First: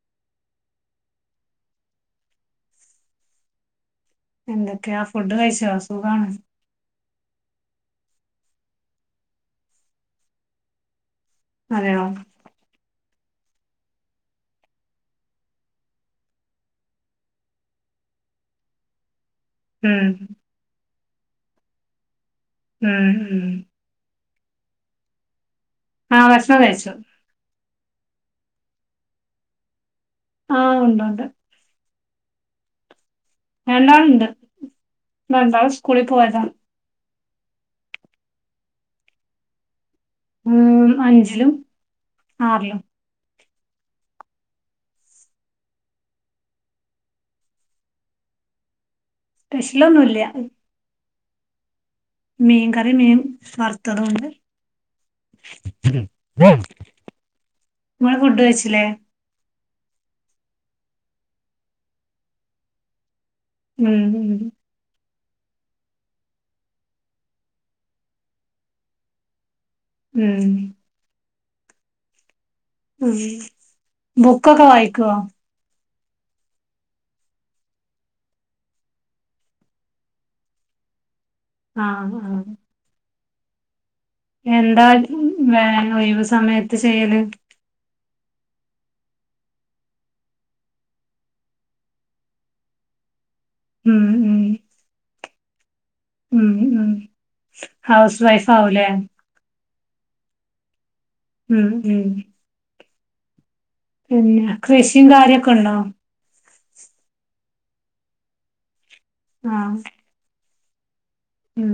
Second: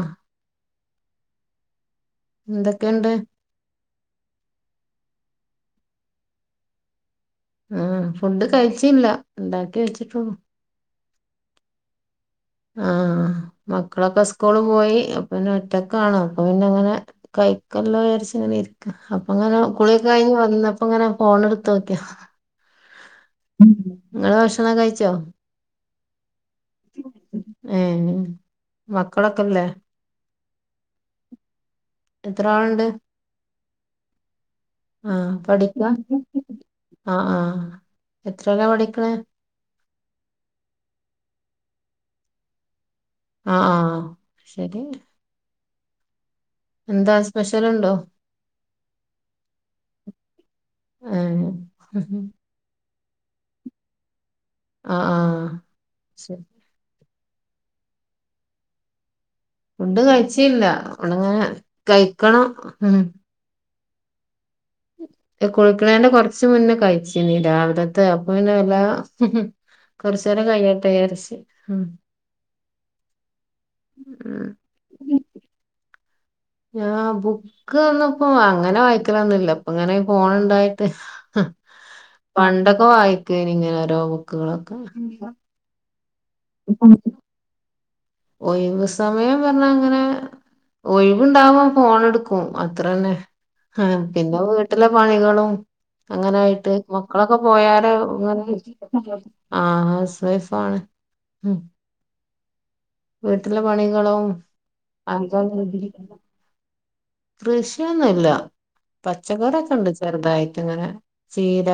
ആഹ് ന്തൊക്കെണ്ട്? എന്തൊക്കെയാ ഫുഡ്കഴിച്ചോ സുഖാണോ അ ഫുഡ് കഴിച്ചീല്ലാ ണ്ടാക്കിവെച്ചിട്ടൊള്ളു അതെയോ ആ മക്കളൊക്കെ സ്കൂള് പോയി അപ്പനിഒറ്റക്കാണോ അപ്പൊ പിന്നങ്ങനെ കൈക്കല്ലോവിചാരിച്ച് രിക്കാ അപ്പങ്ങനെ കുള്യൊക്കെ ഉം കഴിഞ് വന്നപ്പങ്ങനെ ഫോണട്ത്ത്നോക്ക മ് മ് ഭക്ഷണക്കെകയ്ച്ചോ ആഹ് ഭക്ഷണംകഴിച്ചു. ഏ മക്കളൊക്കെല്ലേ ആ ഉണ്ട്ണ്ട്. എത്രാളുണ്ട്? രണ്ടാള്ണ്ട്. അ പഠിക്കാ അ അ എത്രേലാ പഠിക്കിണെ ഉംമ് അഞ്ചിലും ആറിലും അ അ ശരി എന്താ സ്പെഷ്യലുണ്ടോ? സ്പെഷ്യലൊന്നുല്ല ആ മീൻ കറി മീൻ വർത്തതൂണ്ട്. അ അ ശരി ങ്ങള് ഫുഡ് കഴിച്ചിലേ ഫുഡ് കഴിച്ചീല്ല്യാ ഒണങ്ങനെ കയ്ക്കണം ഉംമ് ഉം കുളിക്കണേന്റെ കൊറച്ച്മുന്നേ കഴിച്ചീന്ന് രാവിലെത്തെ അപ്പപിന്നെ വല്ലാതെ ഉം കൊറച്ചേരംകയ്ഞ്ഞിട്ടേ ഉം ഉം ഉം ബുക്കൊക്കെ വായിക്കോ ഞാ ബുക്ക് ഒന്നുപ്പോ അങ്ങനെ വായ്ക്കലൊന്നൂല്ലപ്പൊഇങ്ങനെ ഫോണ് ണ്ടായിട്ട് അ ആ പണ്ടൊക്കെവായിക്കേനി ഇങ്ങനെ ഓരോ ബുക്കുകളൊക്കെ എന്താലും ഒഴിവ് സമയത്ത് ചെയ്യല് ഒയ്വ് സമയംപറഞ്ഞാങ്ങനെ ഒഴിവ്ണ്ടാവുമ്പം ഫോണ് ട്ക്കും അത്ര തന്നെ അ ഉം പിന്നെ ഉം വീട്ടിലെപണികളും ഉം അങ്ങനായിട്ട് ഉം മക്കളൊക്കെ പോയാരെവ് ഹൗസ് ഇങ്ങനെ വൈഫ് ആവൂലേ ആ... ഹൗസ് വൈഫാണ് ഉം. ഉം. വീട്ടിലെ പണികളും പിന്നെ കൃഷിയും അഞ്ചാ കാര്യൊക്കെ ഉണ്ടോ കൃഷിയൊന്നുല്ല പച്ചക്കറൊക്കെ ആഹ് ണ്ട് ചെറുതായിട്ട്ങ്ങനെ ഉം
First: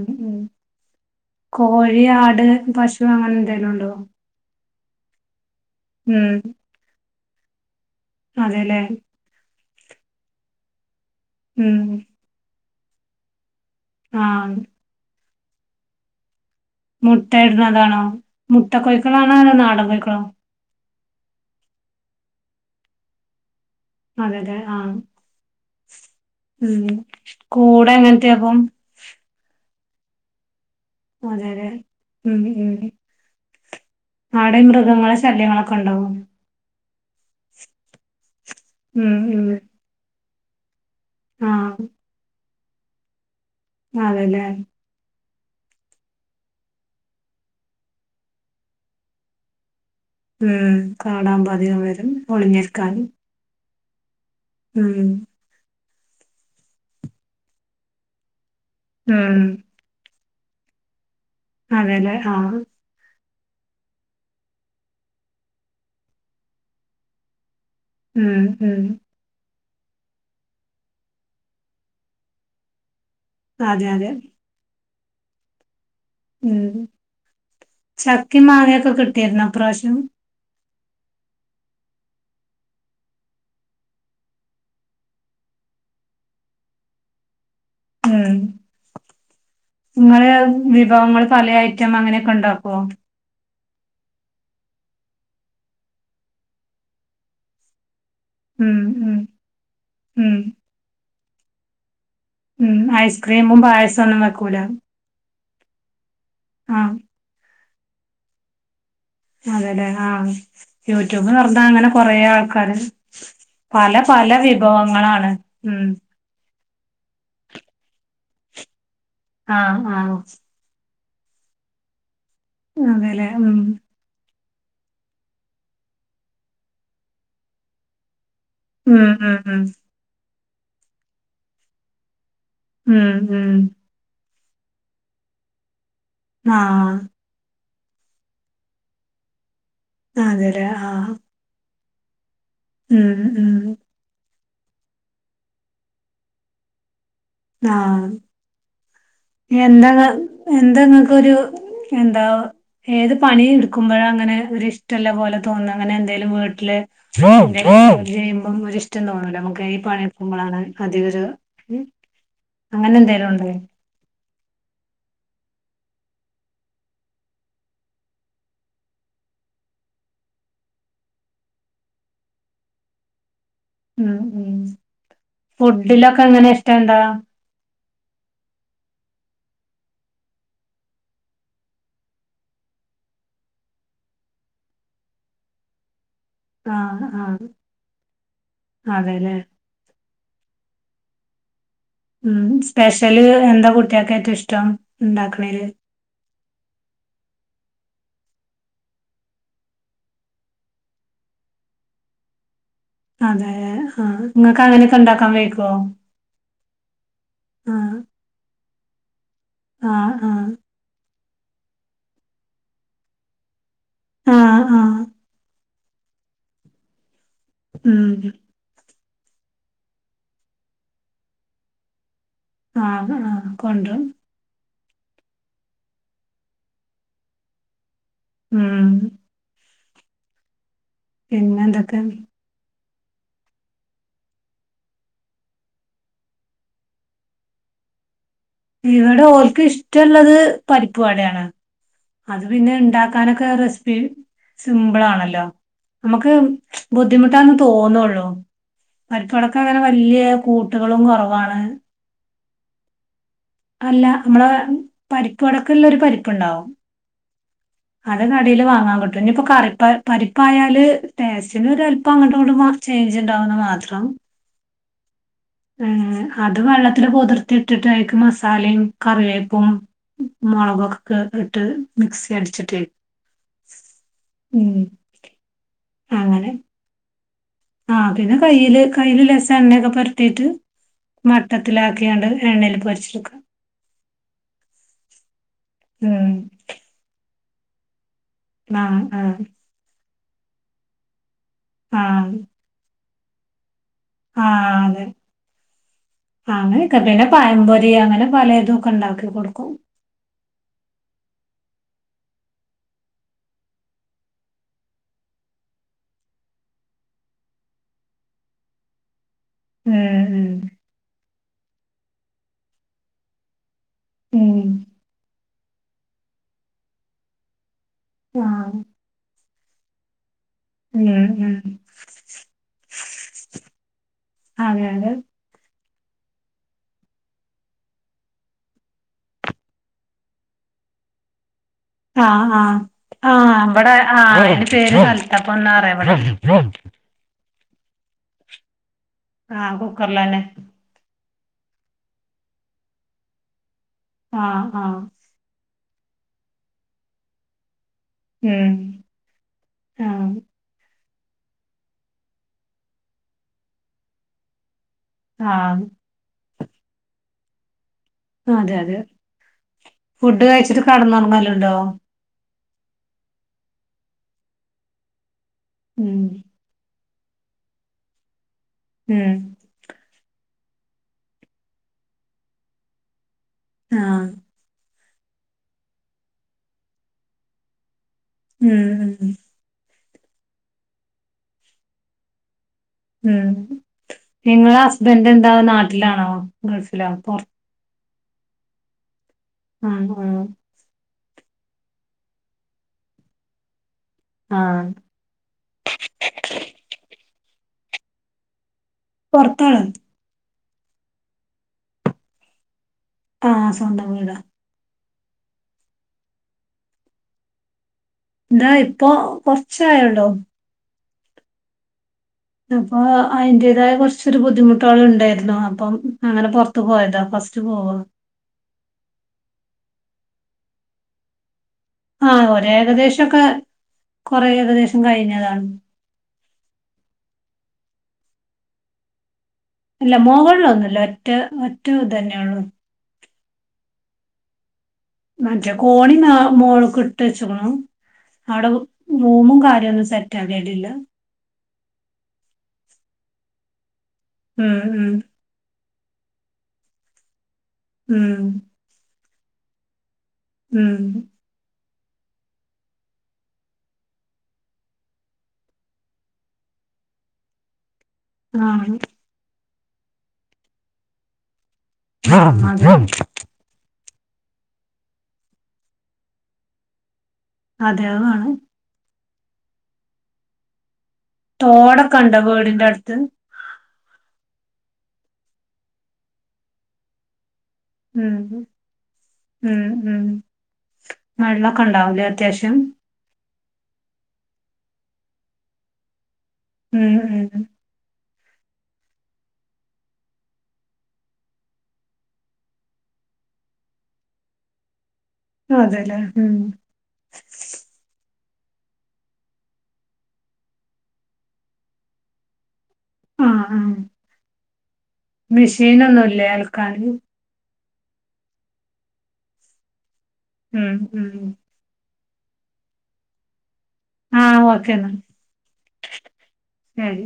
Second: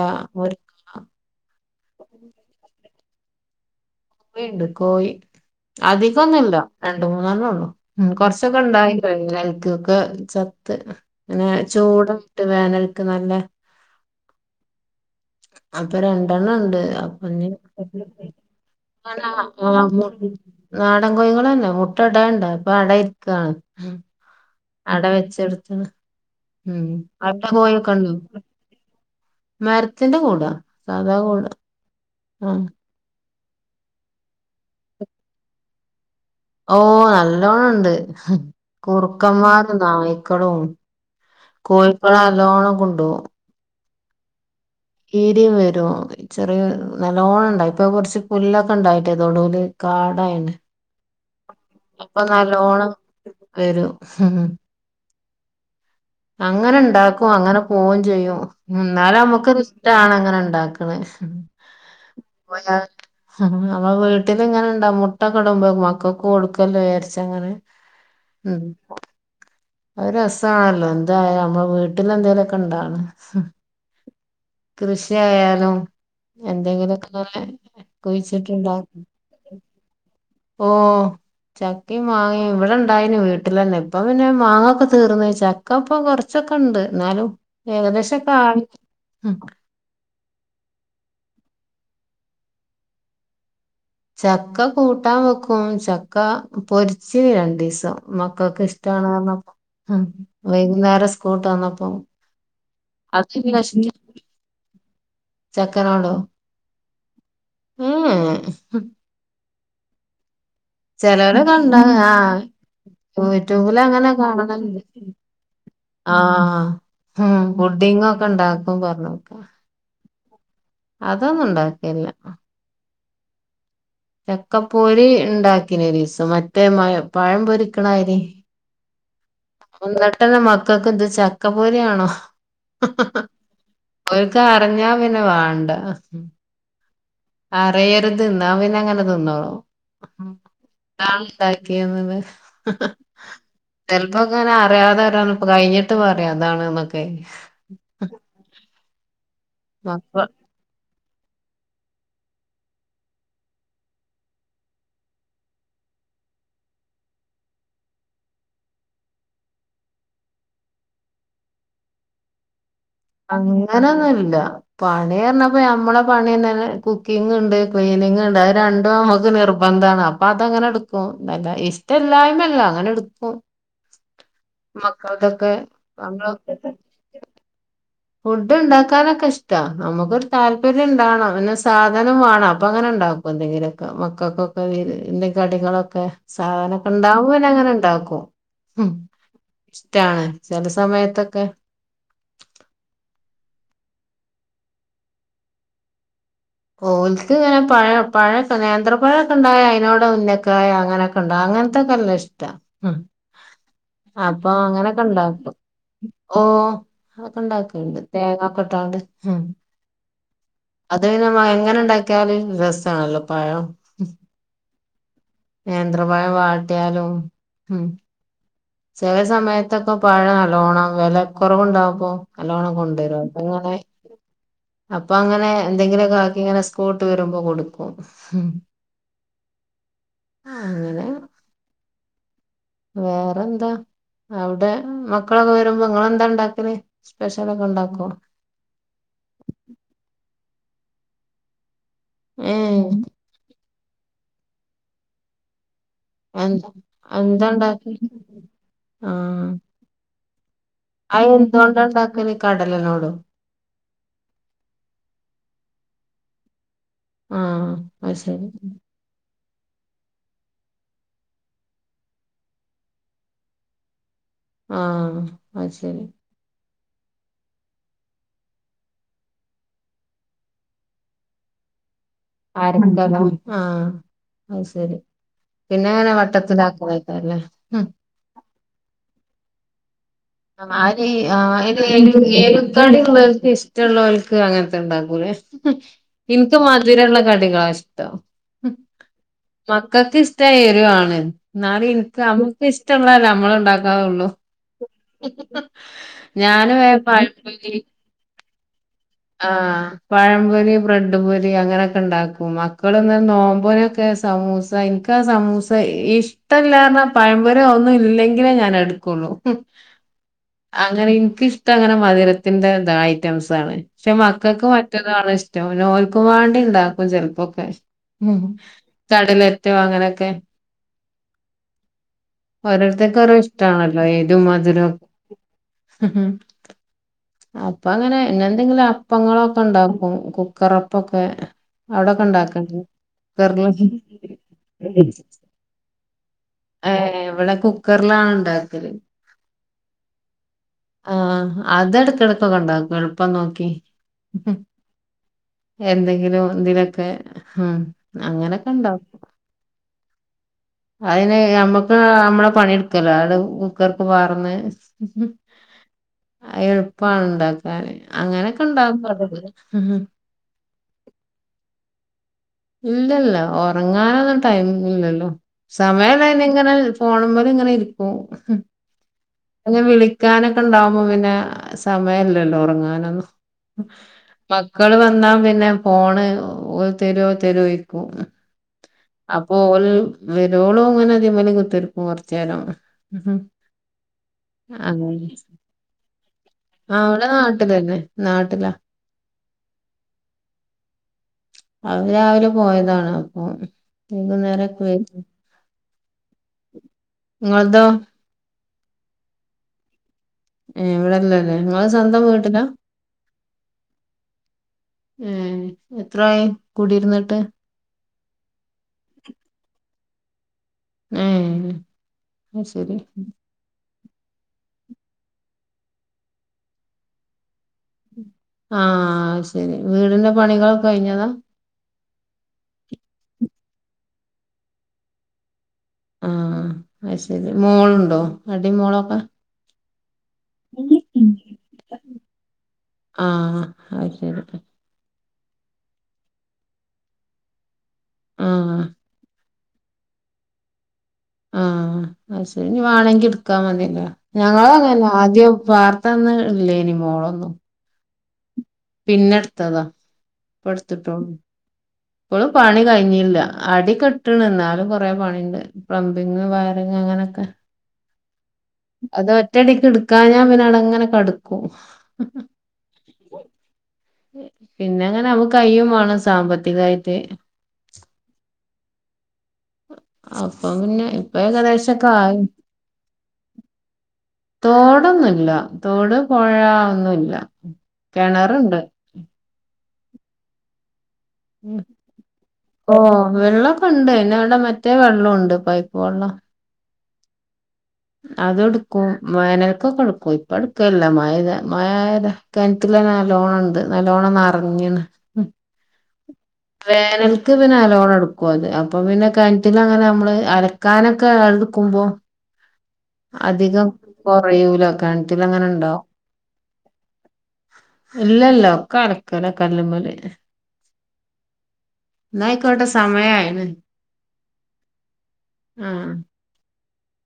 കോഴി ആട് പശു അങ്ങനെ എന്തെലും ണ്ടോ എടുക്കോയി ഉം അധികൊന്നുല്ല രണ്ടു മൂന്നെണ്ണണം ള്ളു ഉ കൊറച്ചൊക്കെ അതെല്ലേ ഉണ്ടായി കഴ അക്ക്ക്കെ ചത്ത് അങ്ങനെ ഉം ചൂട ഇട്ട് വേനൽക്ക് നല്ല ആ അപ്പറം [unintelligible] പണ്ട് അപ്പൊ മുട്ട ഇടുന്നതാണോ മുട്ട കോഴിക്കളാണോ അതോ നാടൻ കോഴിക്കളോ [unintelligible] നാടൻ കോഴികള തല്ലെ മുട്ട ഇടണ്ട അപ്പൊ അടരിക്കണ് അത അതെ ആഹ ഉം അവിടെ കോഴിയൊക്കെ ഉണ്ടോ കൂടെങ്ങനത്തെയപ്പം മരത്തിന്റെ കൂടാ സാധാ കൂട അതെല്ലേ ഉം ഉം നടെ മൃഗങ്ങള ശല്യങ്ങളൊക്കെ ഉണ്ടാവോ ഓ നല്ലോണം ണ്ട് ഉം ഉം കുറുക്കന്മാരും നായ്ക്കളും കോഴിക്കള അലോണം കൊണ്ടോകു അ അതെല്ലേ കീടി വരൊ ചെറിയ നല്ലോണം ഉണ്ടാവ ഇപ്പൊ കുറച്ച് പുല്ലൊക്കെ ഉണ്ടായിട്ടേതോടുടി കാടായിണ് ഉം കാടാവുമ്പോ അധികം വരും അപ്പൊ ന ലോണം ഒളിഞ്ഞിരിക്കാന് ഉം അങ്ങനെ ഇണ്ടാക്കും അങ്ങനെ പോവും ചെയ്യും എന്നാല ഉം നമ്മുക്ക് ഇഷ്ടാണ് അങ്ങനെ ഉണ്ടാക്ക്ണേ അതെല്ലേ ആ ആ നമ്മടെ വീട്ടിലിങ്ങനെ ഇണ്ടാ മുട്ടക്കെടുമ്പോ മക്കക്ക് കൊടുക്കല്ലോ വിചാരിച്ചങ്ങനെ ഉം ഉം ഒരു രസണല്ലോ എന്തായ നമ്മ വീട്ടിൽ എന്തേലുമൊക്കെ ഇണ്ടാണ് അതെ അതെ കൃഷിയാലും ഉം എന്തെങ്കിലുമൊക്കെ നല്ല ചക്കിം കുഴിച്ചിട്ടുണ്ടു മാങ്ങയൊക്കെ കിട്ടിയിരുന്നോ ഇപ്രാവശ്യം ഓ ചക്കി മാങ്ങ ഇവിടെ ഇണ്ടായിന് വീട്ടിലന്നെ ഇപ്പ പിന്നെ മാങ്ങൊക്കെ തീർന്ന് ചക്ക ഇപ്പൊ കൊറച്ചൊക്കെണ്ട് എന്നാലും ഏകദേശൊക്കെ ഉം ആയി ങ്ങെ വിഭവങ്ങൾ പല ഐറ്റം അങ്ങനെയൊക്കെ ഉണ്ടാക്കോ ചക്ക കൂട്ടാൻ വെക്കും ചക്ക പൊരിച്ചിന് രണ്ടിസം മക്കക്ക് ഉം ഇഷ്ടണ് ഉം പറഞ്ഞപ്പം ഉം വൈകുന്നേരം സ്കൂട്ടന്നപ്പം ഉം ഐസ്ക്രീമും പായസം ഒന്നും വെക്കൂല ചക്കറാണോ [unintelligible] അ ഉ ഊ അതെല്ലെ അ യൂട്യൂബ് ചെലോരെ പറഞ്ഞാ കണ്ട അങ്ങനെ കൊറെേ ആഹ് ആൾക്കാരെ പല പല വിഭവങ്ങളാണ് ഉം ആ ഉം ബുഡിങ്ങ്ങോക്കെ ഇണ്ടാക്കുപൊ അ അ അതൊന്നു ഉണ്ടാകെല്ല്യ അതല്ലെ ഉം ചക്ക പൊരി ഉണ്ടാക്കിന ഒരിസം മറ്റേ മഴ പഴം പൊരിക്കണായിരി ഉ ഉ ഉ പെട്ടെന്ന മക്കക്ക് എന്ത് ചക്കപൊരിണോ ഉം ഉം ഇത അറിഞ്ഞാ പിന്നെ വാണ്ട ആ അറിയരുത് എന്നാ പിന്നെ അങ്ങനെ തിന്നോളോ അതെല്ലേ ആഹ് [unintelligible] ഉം ഉം ചെലപ്പോക്കെ അങ്ങനെ അറിയാതെ വരാന്ന്പ്പ കയിഞ്ഞിട്ട് പറയും അതാണ് എന്നൊക്കെ എന്താണ് എന്തെങ്ങക്കൊരു എന്താ ഏത് പണി എടുക്കുമ്പോഴ അങ്ങനെ ഒരു ഇഷ്ടോല്ല പോലെ തോന്നുന്ന അങ്ങനെ എന്തെലും വീട്ടില് ജോലി ചെയ്യുമ്പോ ഒരിഷ്ടം തോന്നൂലെ നമുക്ക് ഈ പണിക്കുമ്പോളാണ് അധിലൊരു ഉം അങ്ങനെ എന്തേലും ഉണ്ടോ അങ്ങനൊന്നുല്ല പണി പറഞ്ഞപ്പ ഞമ്മളെ പണിന്നെ കുക്കിങ് ഉണ്ട് ക്ലീനിങ് ഉണ്ട് അത് രണ്ടും നമ്മുക്ക് നിർ നിർബന്ധാണ് അപ്പൊ അതങ്ങനെ എടുക്കും ഇഷ്ട്ടില്ലായ്മല്ല അങ്ങനെ എടുക്കും ഉം ഉം മക്കൾതൊക്കെ ഫുഡിലൊക്കെ എങ്ങനെ നമ്മള് ഇഷ്ടണ്ട ഫുഡ് ഉണ്ടാക്കാനൊക്കെ ഇഷ്ടാ നമുക്കൊരു താല്പര്യം ഉണ്ടാവണം പിന്നെ സാധനം വേണം അപ്പൊ അങ്ങനെ ഉണ്ടാക്കും എന്തെങ്കിലുമൊക്കെ മക്കക്കൊക്കെ എന്തെ കടികളോക്കെ സാധനൊക്കെ ആഹ് ഇണ്ടാവുമ്പോ ആഹ് പിന്നെ അങ്ങനെ ഇണ്ടാക്കും ഉം അതെല്ലേ ട്ടാണ് ചില സമയത്തൊക്കെ ഉം സ്പെഷ്യല് എന്താ കുട്ടിയക്ക് ഏറ്റവും ഇഷ്ടം ഉണ്ടാക്കണെല് ഓള്ക്ക് ഇങ്ങനെ പഴം പഴ നേന്ത്ര പഴൊക്കെ ഉണ്ടായ അയിനോടെ ഉന്നക്കായ അങ്ങനൊക്കൊണ്ട് അങ്ങനത്തെക്കെല്ലാ ഇഷ്ട ഉം അതെ ആഹ് അപ്പൊ ഇങ്ങക്ക് അങ്ങനെയൊക്കെ അങ്ങനൊക്കെ ഉണ്ടാക്കാൻ ഉണ്ടാക്കും വൈക്കോ ഉം അതൊക്കെ ആഹ് ഉണ്ടാക്കുണ്ട് തേങ്ങോക്കിട്ടാണ്ട് ഉം ആഹ് ആഹ് നമ്മൾ എങ്ങനെ ഉണ്ടാക്കിയലും രസവാണല്ലോ പഴം ആഹ് ആഹ് നേന്ത്രപ്പഴം വാട്ടിയാലും ഉം ചില സമയത്തൊക്കെ പഴം നല്ലോണം വില കുറവുണ്ടാപ്പോ നല്ലോണം ആഹ് കൊണ്ടുവരും ആഹ് അപ്പങ്ങിനെ കൊണ്ടരും അപ്പൊ അങ്ങനെ എന്തെങ്കിലുമൊക്കെ ആക്കി ഇങ്ങനെ സ്കൂളിട്ട് വരുമ്പോ കൊടുക്കും ഉം അങ്ങനെ പിന്നെ എന്തൊക്കെയുണ്ട് വേറെന്താ അവിടെ മക്കളൊക്കെ വരുമ്പോ നിങ്ങളെന്താ ഇണ്ടാക്കല് സ്പെഷ്യല് ഒക്കെ ഉണ്ടാക്കുവോ പരിപ്പുവടയാണ് അത് പിന്നെ ഏഹ് ഉണ്ടാക്കാനൊക്കെ റെസിപ്പി സിമ്പിളാണല്ലോ നമുക്ക് എന്താ ബുദ്ധിമുട്ടന്ന് എന്താണ്ടാക്കല് തോന്നുള്ളൂ പരിപ്പടോക്കെ അങ്ങനെ വല്യ കൂട്ടുകളും അയ് കുറവാണ് എന്തുകൊണ്ട ഉണ്ടാക്കല് കടലനോടോ അല്ല നമ്മള പരിപ്പുവടക്കുള്ള ഒരു പരിപ്പുണ്ടാവും ആഹ് അത് ശരി കടെൽ വാങ്ങാൻ കിട്ടും ഇനിപ്പോ കറി പ പരി പ്പായാല് ടേസ്റ്റിന് ഒല്പ്പം അങ്ങോട്ടും ഇങ്ങട്ടും ചേഞ്ച് ഉണ്ടാവുന്ന് മാത്രം ആഹ് അത് ശരി ഉം അതും വെള്ള കുതിർത്തിട്ടിട്ട് അയിക്ക് മസാലയും കറിവേപ്പും മുളകൊക്കെ ഇട്ട് മിക്സി അടിച്ചിട്ട് [unintelligible] ആഹ് അത് ഉം ശരി പിന്നെ എങ്ങനെ അങ്ങനെ വട്ടത്തിലാക്കൊ ആഹ് പിന്നെ കൈയില് കൈയില് ലേശം എണ്ണയൊക്കെ പൊരാ ആരെ എണ്ണേല് പൊരിച്ചെടുക്ക ഇഷ്ടമുള്ളവർക്ക് അങ്ങനത്തെ ഉണ്ടാക്കൂലേ ഉം എനിക്ക് മധുരവുള്ള കടികളാ ഇഷ്ടം ആഹ് ആഹ് മക്കൾക്ക് ഇഷ് ട എരിവാണ് എന്നാല് എനിക്ക് ആഹ് നമ്മുക്ക് ഇഷ്ട്ടോള്ളല്ലേ നമ്മള് ഉണ്ടാക്കാറുള്ളു അങ്ങനെക്കെ പിന്നെ പയംപൊരി അങ്ങനെ പലതുവോക്കെ ഉണ്ട ആ പഴംപൊരി ബ്രെഡ് പൊരി അങ്ങനെ ണ്ടാക്കും മക്കളന്ന നോമ്പിനൊക്കെ സമൂസ എനിക്ക് ആ സമൂസ ഇഷ്ടല്ല പഴംപൊരി ഒന്നു ഇല്ലെങ്കിലേ ഞാൻ എടുക്കുള്ളൂ ഉം അങ്ങനെ ഇനിക്കിഷ്ടം അങ്ങനെ മധുരത്തിന്റെതാ ഐറ്റംസ് ആണ് പക്ഷെ ഉം മക്കൾക്ക് ഉം മറ്റതാണ് ഇഷ്ടം നോല്ക്കും വേണ്ടി ഉണ്ടാക്കും ചിലപ്പോക്കെ ഉ ആഹ് കടലറ്റോ അങ്ങനെയൊക്കെ ഉം ഉം ഇതക്കെറോ ഇഷ്ടാണല്ലോ ഏരും അതെ മധുരം അതെ അപ്പ അങ്ങനെന്നെ എന്തെങ്കിലും അപ്പങ്ങളൊക്കെ ഉണ്ടാക്കും കുക്കറപ്പൊക്കെ അവിടൊക്കെ ഉണ്ടാക്കണ്ടണ്ട് ആ ഇവിടെ ആ അതിന്റെ പേര് കലത്തപ്പം ന്നാ പറയാ ഇവിടെ ഏഹ് ഇവിടെ കുക്കറിലാണ് ഉണ്ടാക്കല് ആ കുക്കറിലാണ് ആ അത് എടക്ക എടക്കൊക്കെ ഉണ്ടാക്കും എളുപ്പം നോക്കി ആ ആ എന്തെങ്കിലും എന്തിലൊക്കെ ഉം അങ്ങനൊക്കെ ഉം ഉണ്ടും ആഹ് അതിന് നമ്മക്ക് നമ്മളെ പണിയെടുക്കല്ലോ അടെ കുക്കർക്ക് പാർന്ന് ആഹ് എളുപ്പമാണ് ഉണ്ടാക്കാൻ അങ്ങനൊക്കെ അതെ അതെ ഉണ്ടാവും അതല്ല ഫുഡ് കഴിച്ചിട്ട് കടന്നുറങ്ങലുണ്ടോ ഇല്ലല്ല ഉറങ്ങാനൊന്നും ടൈം ഇല്ലല്ലോ ഉം സമയം ഇങ്ങനെ പോണ്മ്ല് ഇങ്ങനെ ഇരിക്കും ഉം അ വിളിക്കാനോ ണ്ടുമ്പോ പിന്നെ സമയല്ലല്ലോ ഉറങ്ങ നെന്നും ആഹ് മക്കള് ന്നാ പിന്നെ ഫോണ് തരോ തരോ ചോ അ ഉം ഉം അപ്പൊ ഒൽ വെരോളും ഇങ്ങനെ അതേപേലെ കുത്തിരുക്കും കുറച്ചുേരം ഹും നിങ്ങളെ അങ്ങനെ ഹസ്ബൻഡ് ഉണ്ടോ നാട്ടി നാട്ടിലാ ആ അവര് രാവി ആഹ് വൈകുന്നേരൊക്കെ ഇങ്ങള്തോ പുറത്താണ് ഏ ഇവിടെല്ലല്ലേ നിങ്ങൾ സ്വന്തം വീട്ടിലാ ആ സ്വന്തം വീടാ ഏ എത്രായി കൂടിയിരുന്നിട്ട് ഇതാ ഇപ്പൊ കൊറച്ചായെള്ളൂ ഉം അപ്പൊ അയിന്റേതായ കുറച്ച് കുറച്ചൊരു ബുദ്ധിമുട്ടുകൾ ഉണ്ടായിരുന്നു അപ്പം അങ്ങനെ പുറത്ത് പോയതാ ഫസ്റ്റ് പോ ആ അയ് ശരി വീടിന്റെ പണികളൊക്കെ കഴിഞ്ഞതാ ആ ഒരേ ഏകദേശക്കെ കൊറെ ഏകദേശം കഴിഞ്ഞതാണ് ആ അയ് ശരി മോള്ണ്ടോ അടിമോളൊക്കെ അല്ല മോഹളൊന്നുല്ല ഒറ്റ ഒറ്റ ഇ തന്നെയള്ളൂ ആ അയ് ശരി മറ്റേ കോണി മോള്ക്ക് ഇട്ട് വെച്ചേക്കണു ആ അവിടെ റൂമും കാ [unintelligible] സെറ്റ് ആകിടില്ല ആ അയ് ശരി ഇഞ് വേണമെങ്കി ഇ ടുക്കാമതില്ല ഞങ്ങളും അങ്ങനെ ഉം ആദ്യം പ്പ അന്ന് ഇല്ലേയ്നി മോളൊന്നും ഉം പിന്നെടുത്തതാ ഇടുത്തിട്ടോ ഉം ഇപ്പോൾ പണി കഴിഞ്ഞില്ല അട കെട്ടണ് എന്നാലും കൊറെേ പണിയുണ്ട് പ്ലംമ്പിങ്ങ് വയറിങ് അങ്ങനൊക്കെ ആഹ അത് ഒറ്റടിക്ക് എടുക്കാ ഞാൻ പിന്നെ അടങ്ങനെ കടക്കും. ആഹ ആ പിന്നെ അങ്ങനെ നമ്മുക്ക് കയ്യും വേണം സാമ്പത്തികമായിട്ട്. അതെ അതാണ് അപ്പൊ പിന്നെ ഇപ്പ ഏകദേശംക്കെ തോടൊക്കെ ഉണ്ടോ ആയി വീടിന്റെ അടുത്ത് തോടൊന്നില്ല തോട് പോഴൊന്നല്ല ഉം കിണറുണ്ട് ഉം ഉം വൈള്ളൊക്കെ ഉണ്ടാവലേ അത്യാവശ്യം. ഉണ്ട് പിന്നെ ഇവിടെ മറ്റേ വെള്ളംണ്ട് പൈപ്പ് വെള്ളം. ഉം ഉം അതെടുക്കും വേനൽക്കൊക്കെ എടുക്കും. ഇപ്പ എടുക്കല്ല മഴ മഴ കിണറ്റ നല്ലോണണ്ട് നല്ലോണംന്ന നിറഞ്ഞണ് ഉ അതെല്ലേ ഉം വേനൽക്ക് പിന്നെ അലോണടും അത് അപ്പൊ പിന്നെ കിണറ്റില അങ്ങനെ നമ്മള് അലക്കാനൊക്കെ എടുക്കുമ്പോ ആഹ് അധികം ആഹ് കുറയൂല കണുറ്റൽ അങ്ങനെ ഇണ്ടാ മെഷീനൊന്നുല്ലേ അലക്കാന് ഇല്ലല്ല ഒക്ക അലക്കല കല്ലമ്മല് ഹം ഉം ന ഹൈക്കോട്ടോ സമയ ആഹ ഓക്കെന ശരി